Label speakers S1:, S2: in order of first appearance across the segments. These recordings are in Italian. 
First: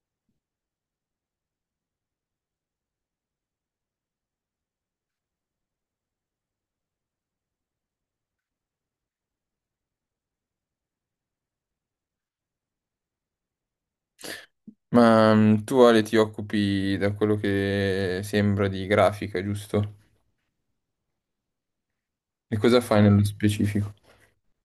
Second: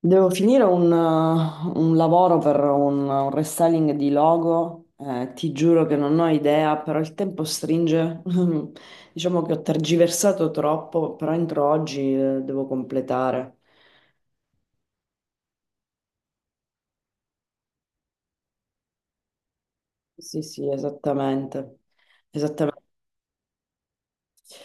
S1: Devo finire un lavoro per un restyling di logo, ti giuro che non ho idea, però il tempo stringe. Diciamo che ho tergiversato troppo, però entro oggi, devo completare.
S2: Tu Ale ti occupi da quello che sembra di grafica, giusto?
S1: Sì, sì, esattamente.
S2: E
S1: Esattamente.
S2: cosa fai nello specifico?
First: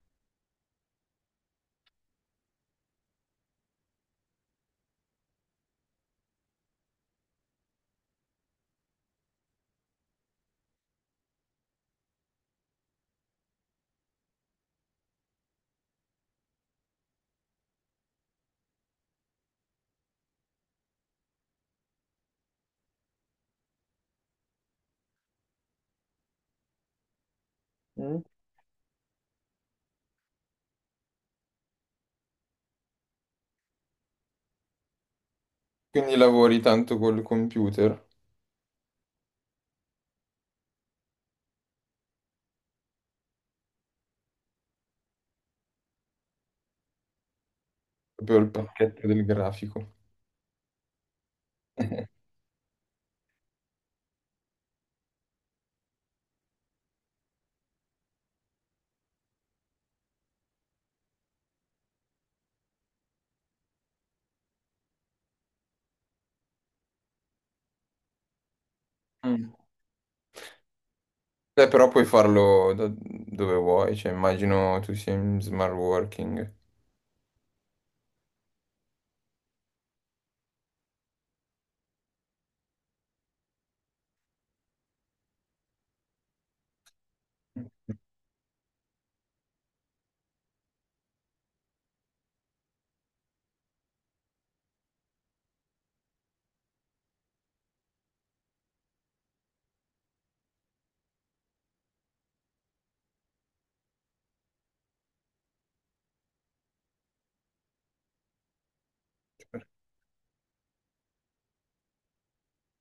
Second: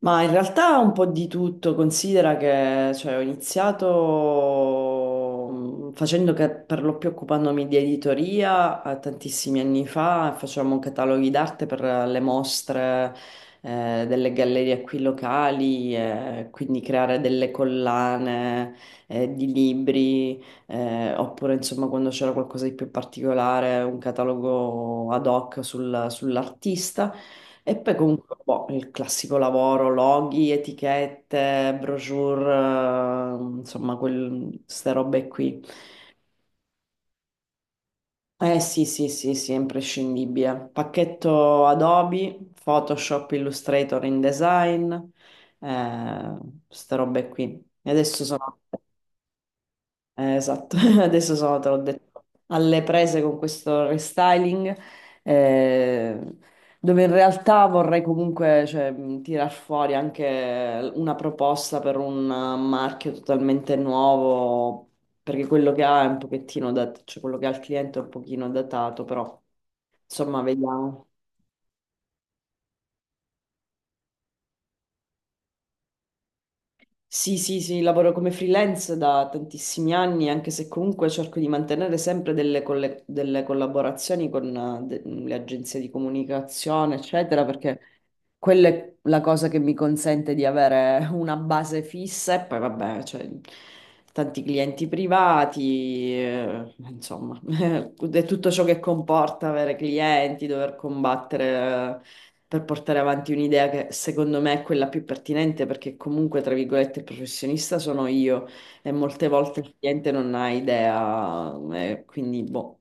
S1: Ma in realtà un po' di tutto, considera che cioè, ho iniziato facendo che per lo più occupandomi di editoria, tantissimi anni fa, facevamo cataloghi d'arte per, le mostre, delle gallerie qui locali, quindi creare delle collane, di libri, oppure insomma quando c'era qualcosa di più particolare, un catalogo ad hoc sull'artista. E poi
S2: Mm.
S1: comunque boh, il classico lavoro, loghi, etichette, brochure, insomma, ste robe qui.
S2: Quindi lavori tanto col computer,
S1: Eh sì, sì, sì, sì, è imprescindibile. Pacchetto Adobe, Photoshop, Illustrator, InDesign, eh, ste robe qui. E adesso
S2: proprio il
S1: sono
S2: pacchetto del grafico.
S1: Esatto. Adesso sono, te l'ho detto, alle prese con questo restyling, eh, dove in realtà vorrei comunque, cioè, tirar fuori anche una proposta per un, marchio totalmente nuovo, perché quello che ha è un pochettino cioè quello che ha il cliente è un pochino datato, però
S2: Mm.
S1: insomma, vediamo.
S2: Beh, però puoi farlo da dove vuoi, cioè immagino tu sia in smart working.
S1: Sì, sì, sì, lavoro come freelance da tantissimi anni, anche se comunque cerco di mantenere sempre delle collaborazioni con, le agenzie di comunicazione, eccetera, perché quella è la cosa che mi consente di avere una base fissa e poi vabbè, cioè, tanti clienti privati, insomma, è tutto ciò che comporta avere clienti, dover combattere, per portare avanti un'idea che secondo me è quella più pertinente perché comunque, tra virgolette, il professionista sono io e molte volte il cliente non ha idea, e quindi boh.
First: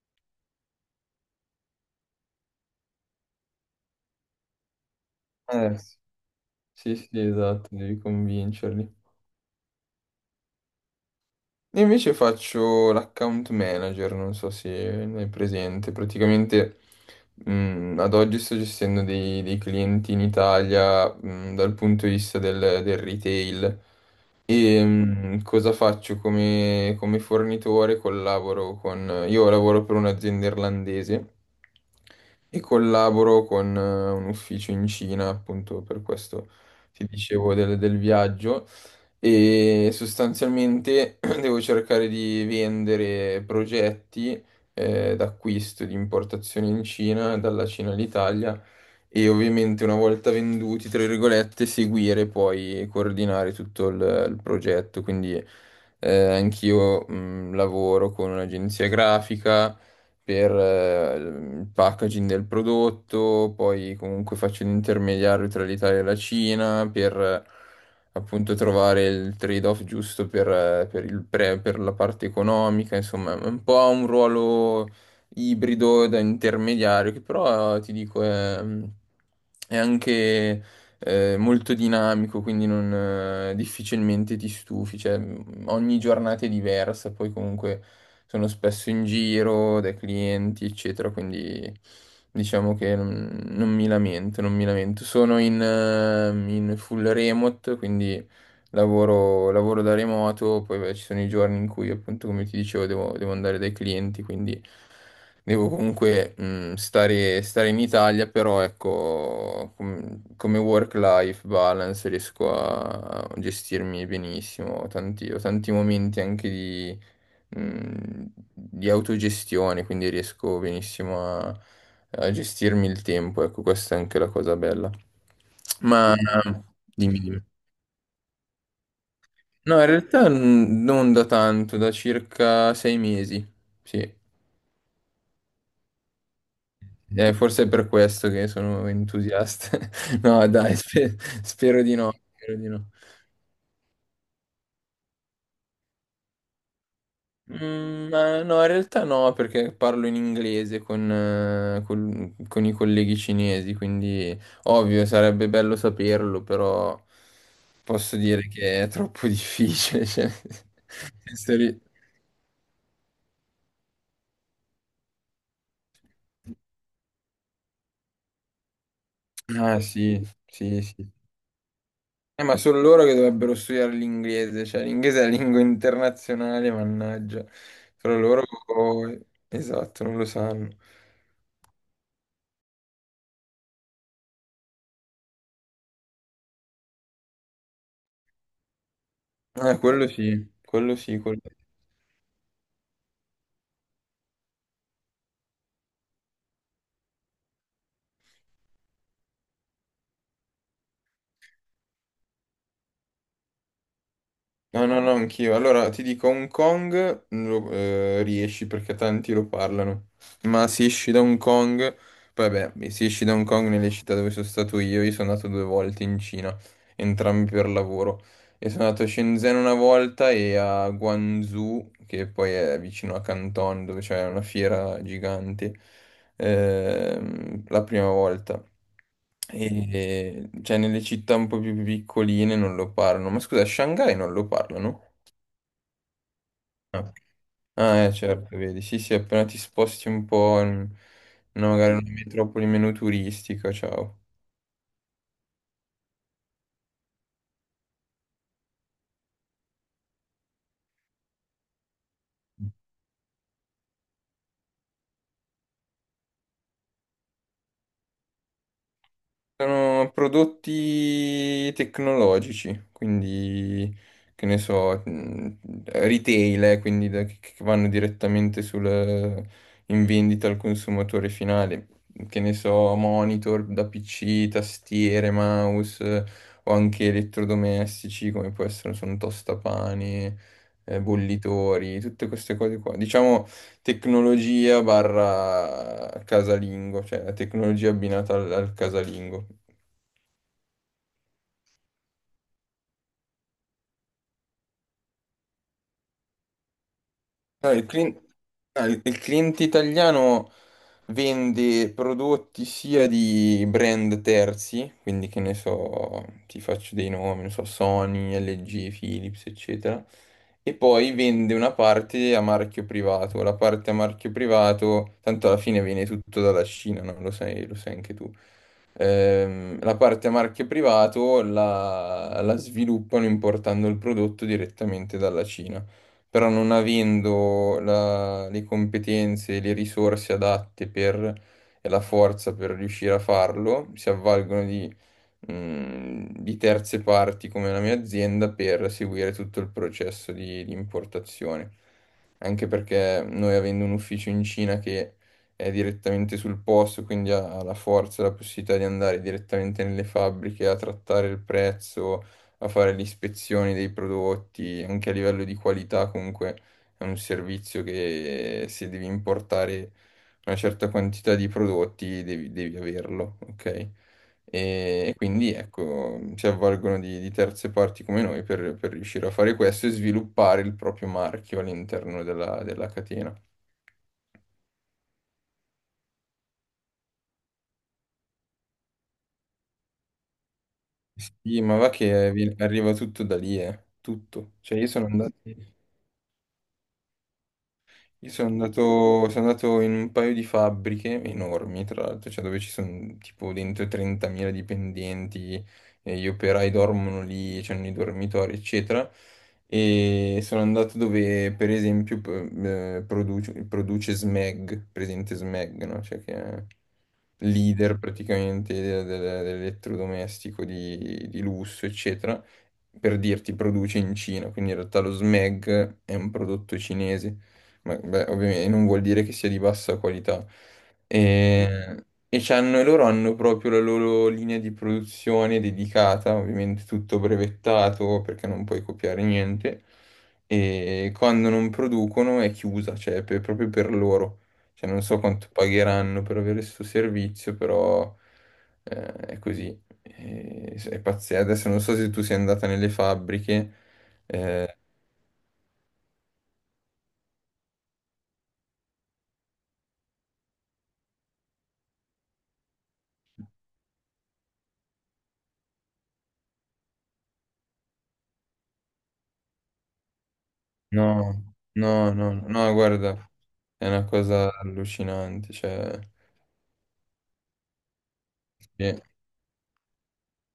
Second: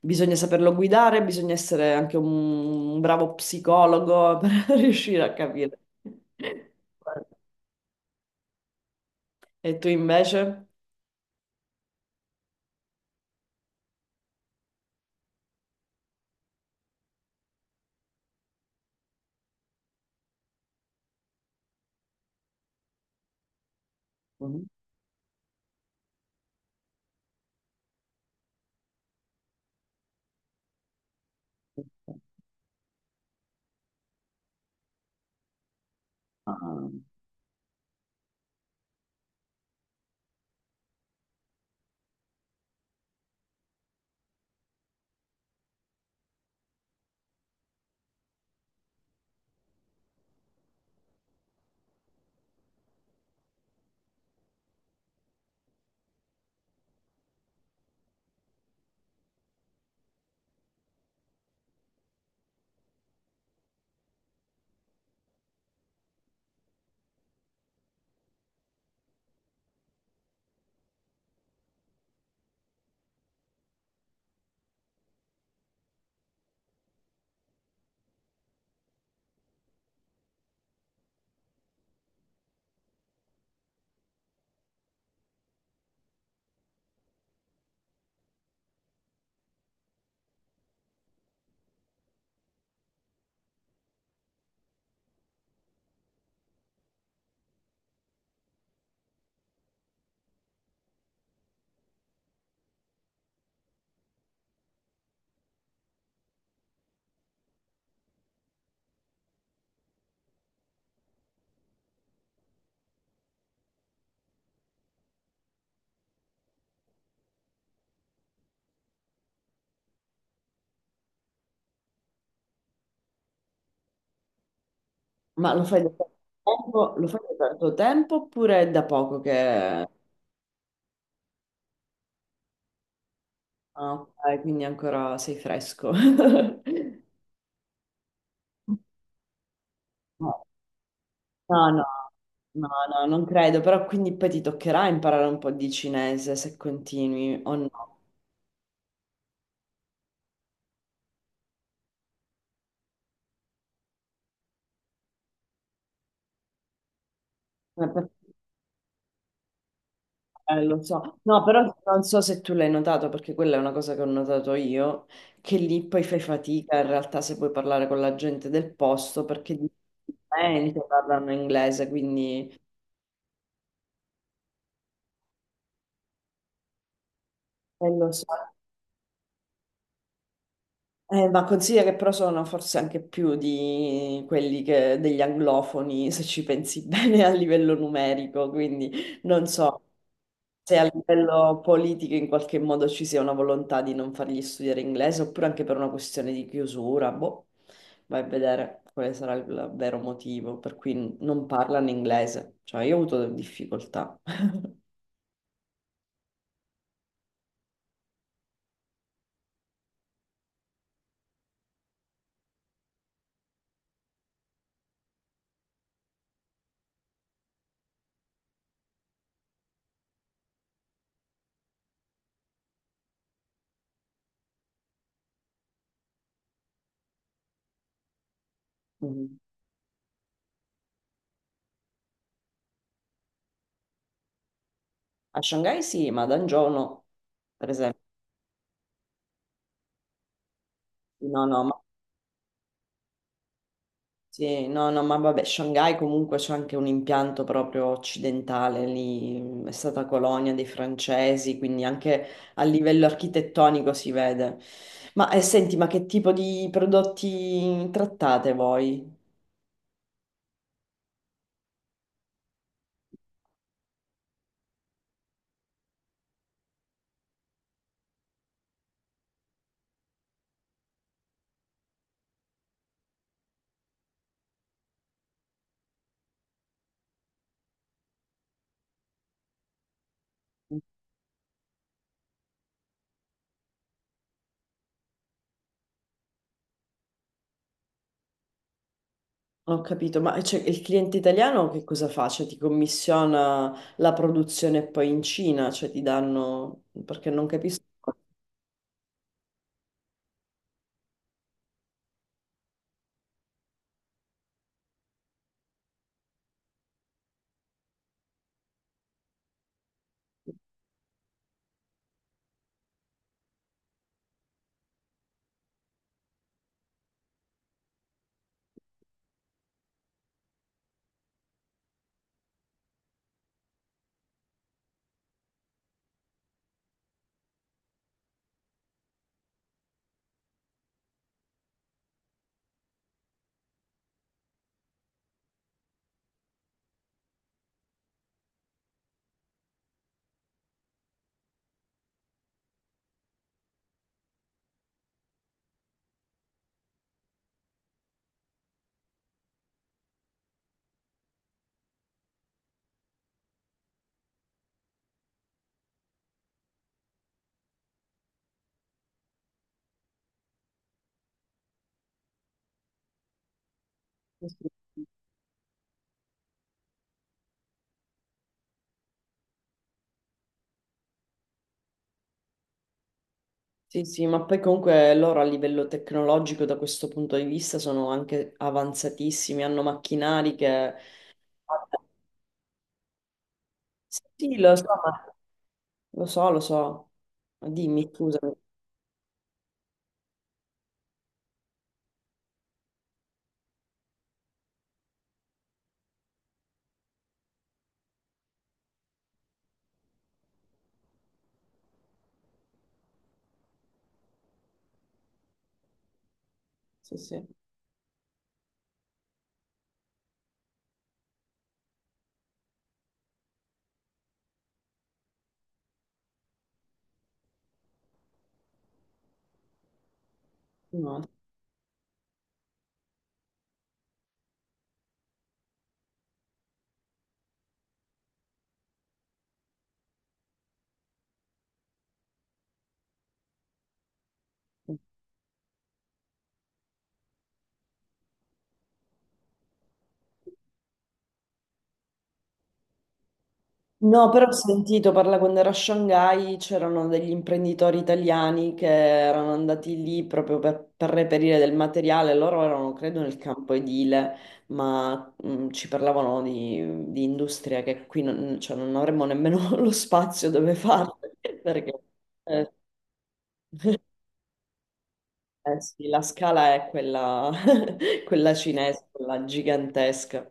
S1: Bisogna saperlo guidare, bisogna essere anche un bravo psicologo per riuscire a capire.
S2: Sì, sì, sì, esatto, devi convincerli.
S1: E tu invece?
S2: Io invece faccio l'account manager, non so se ne hai presente. Praticamente ad oggi sto gestendo dei clienti in Italia dal punto di vista del retail.
S1: Mhm.
S2: E cosa faccio come, come fornitore? Collaboro con... Io lavoro per un'azienda irlandese e collaboro con un ufficio in Cina, appunto per questo
S1: Ah.
S2: ti dicevo del viaggio e sostanzialmente devo cercare di vendere progetti d'acquisto, di importazione in Cina, dalla Cina all'Italia e ovviamente una volta venduti, tra virgolette, seguire poi e coordinare tutto il progetto. Quindi anch'io lavoro con un'agenzia grafica per il packaging del prodotto, poi comunque faccio l'intermediario tra l'Italia e la Cina per appunto trovare il trade-off giusto per per la parte economica, insomma, è un po' un ruolo ibrido da intermediario, che però ti dico è anche molto dinamico, quindi non, difficilmente ti stufi, cioè ogni giornata è diversa, poi comunque sono spesso in giro dai clienti, eccetera, quindi diciamo che non mi lamento, non mi lamento. Sono in full remote, quindi lavoro da remoto, poi beh, ci sono i giorni in cui appunto come ti dicevo devo andare dai clienti, quindi devo comunque stare in Italia, però ecco come work-life balance riesco a gestirmi benissimo, ho tanti momenti anche mh, di autogestione, quindi riesco benissimo a gestirmi il tempo, ecco questa è anche la cosa bella.
S1: Ma lo fai da tanto
S2: Ma Sì,
S1: tempo, lo
S2: dimmi,
S1: fai
S2: dimmi.
S1: da tanto tempo oppure è da poco
S2: No,
S1: che...
S2: in realtà non da tanto, da circa 6 mesi.
S1: Ah,
S2: Sì,
S1: ok, quindi ancora sei fresco. No.
S2: eh, forse è per questo che sono entusiasta.
S1: No,
S2: No, dai,
S1: no,
S2: spero
S1: no,
S2: di no, spero di no.
S1: no, non credo, però quindi poi ti toccherà imparare un po' di cinese se continui o
S2: Ma no, in realtà no, perché parlo in inglese con, con i colleghi cinesi, quindi ovvio, sarebbe bello saperlo, però
S1: no.
S2: posso dire che è troppo difficile. cioè,
S1: Lo so,
S2: nel
S1: no,
S2: senso,
S1: però
S2: ri-
S1: non so se tu l'hai notato, perché quella è una cosa che ho notato io, che lì poi fai fatica in realtà se puoi parlare con la gente del posto, perché
S2: Ah, sì, sì,
S1: difficilmente
S2: sì.
S1: parlano inglese,
S2: Ma
S1: quindi,
S2: sono loro che dovrebbero studiare l'inglese, cioè l'inglese è la lingua internazionale, mannaggia.
S1: lo
S2: Però
S1: so.
S2: loro, esatto, non lo sanno.
S1: Ma consiglia che però sono forse anche più di degli anglofoni, se ci pensi bene a livello numerico, quindi non so
S2: Quello sì,
S1: se a
S2: quello sì, quello-
S1: livello politico in qualche modo ci sia una volontà di non fargli studiare inglese oppure anche per una questione di chiusura, boh, vai a vedere quale sarà il vero motivo per cui non parlano inglese. Cioè, io ho avuto difficoltà.
S2: No, no, no, anch'io. Allora, ti dico, Hong Kong lo, riesci perché tanti lo parlano, ma se esci da Hong Kong, poi vabbè, se esci da Hong Kong nelle città dove sono stato io sono andato 2 volte in Cina, entrambi per lavoro. E sono andato a Shenzhen una volta e a Guangzhou, che poi è vicino a Canton, dove c'è una fiera gigante, la prima volta.
S1: Mhm.
S2: E cioè nelle città un po' più piccoline non lo parlano. Ma scusa, a Shanghai non lo parlano?
S1: A Shanghai sì, ma a Dangiò no,
S2: No.
S1: per esempio.
S2: Ah, certo, vedi. Sì, sì, appena ti sposti un po' in,
S1: No,
S2: in
S1: no, ma
S2: magari una metropoli meno turistica, ciao.
S1: Sì, no, no, ma vabbè, Shanghai comunque c'è anche un impianto proprio occidentale, lì è stata colonia dei francesi, quindi anche a livello architettonico si vede. Ma, senti, ma che tipo di prodotti trattate voi?
S2: Sono prodotti tecnologici, quindi che ne so, retail, quindi che vanno direttamente sul, in vendita al consumatore finale. Che ne so, monitor da PC, tastiere, mouse o anche elettrodomestici come può essere, sono tostapane, bollitori, tutte queste cose qua. Diciamo tecnologia barra casalingo, cioè la tecnologia abbinata al, al casalingo.
S1: Non ho capito, ma, cioè, il cliente italiano che cosa fa? Cioè ti commissiona la produzione poi in Cina, cioè ti danno... perché non
S2: No, il
S1: capisco.
S2: clin- no, il cliente italiano vende prodotti sia di brand terzi, quindi che ne so, ti faccio dei nomi, non so, Sony, LG, Philips, eccetera, e poi vende una parte a marchio privato. La parte a marchio privato, tanto alla fine viene tutto dalla Cina, no? Lo sai anche tu. La parte a marchio privato la sviluppano importando il prodotto direttamente dalla Cina però non avendo le competenze e le risorse adatte per, e la forza per riuscire a farlo, si avvalgono di terze parti come la mia azienda per seguire tutto il processo di importazione. Anche perché noi avendo un ufficio in Cina che è direttamente sul posto, quindi ha la forza e la possibilità di andare direttamente nelle fabbriche a trattare il prezzo a fare le ispezioni dei prodotti, anche a livello di qualità comunque è un servizio che se devi importare una certa quantità di prodotti devi averlo, ok? E quindi ecco, si avvalgono di terze parti come noi per riuscire a fare questo e sviluppare il proprio marchio all'interno della, della catena.
S1: Sì, sì, ma poi comunque loro a livello tecnologico da questo punto di vista sono anche avanzatissimi, hanno macchinari che...
S2: Sì, ma va che arriva tutto da lì,
S1: Sì,
S2: tutto.
S1: sì,
S2: Cioè
S1: lo
S2: io
S1: so,
S2: sono andato...
S1: lo so, lo so. Dimmi,
S2: Io
S1: scusami.
S2: sono andato in un paio di fabbriche enormi, tra l'altro, cioè dove ci sono tipo dentro 30.000 dipendenti, e gli operai dormono lì, c'hanno i dormitori, eccetera. E sono andato dove, per esempio, produce Smeg, presente Smeg, no? Cioè che è
S1: Sì, sì.
S2: leader praticamente dell'elettrodomestico di lusso, eccetera. Per dirti, produce in Cina, quindi in realtà lo Smeg è un prodotto cinese beh, ovviamente non vuol dire che sia di bassa qualità. Mm.
S1: No.
S2: E, loro hanno proprio la loro linea di produzione dedicata, ovviamente tutto brevettato perché non puoi copiare niente. E quando non producono è chiusa, cioè proprio per loro. Cioè, non
S1: Sì.
S2: so quanto pagheranno per avere questo servizio, però è così. E- È pazzesco. Adesso non so se tu sei andata nelle fabbriche.
S1: No, però ho sentito parlare quando ero a Shanghai, c'erano degli imprenditori italiani che erano andati lì proprio per reperire del materiale, loro erano credo nel campo edile, ma ci parlavano di industria che qui non, cioè, non avremmo nemmeno lo spazio dove farlo,
S2: No,
S1: perché,
S2: no, no, no,
S1: eh,
S2: guarda, è una cosa allucinante,
S1: eh
S2: cioè,
S1: sì, la scala è quella, quella
S2: sì.
S1: cinese, quella gigantesca.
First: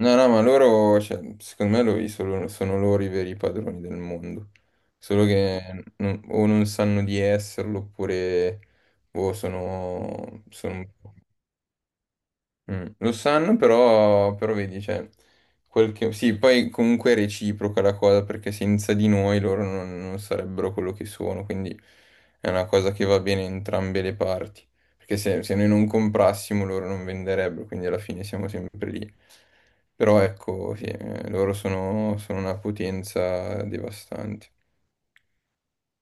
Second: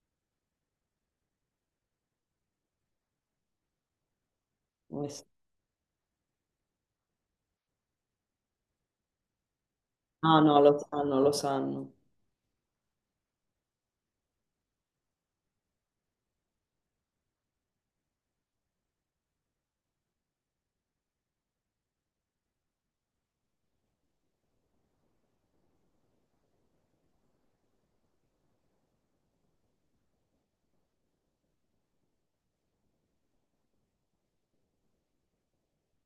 S2: No, no, ma loro, cioè, secondo me sono loro i veri padroni del mondo,
S1: Eh
S2: solo
S1: sì.
S2: che o non sanno di esserlo oppure boh,
S1: Ah no, lo
S2: sono
S1: sanno, lo sanno.
S2: Lo sanno, però, però vedi, cioè, quel che- sì, poi comunque è reciproca la cosa, perché senza di noi loro non sarebbero quello che sono, quindi è una cosa che va bene in entrambe le parti, perché se noi non comprassimo loro non venderebbero, quindi alla fine siamo sempre lì. Però ecco, sì, loro sono una potenza devastante.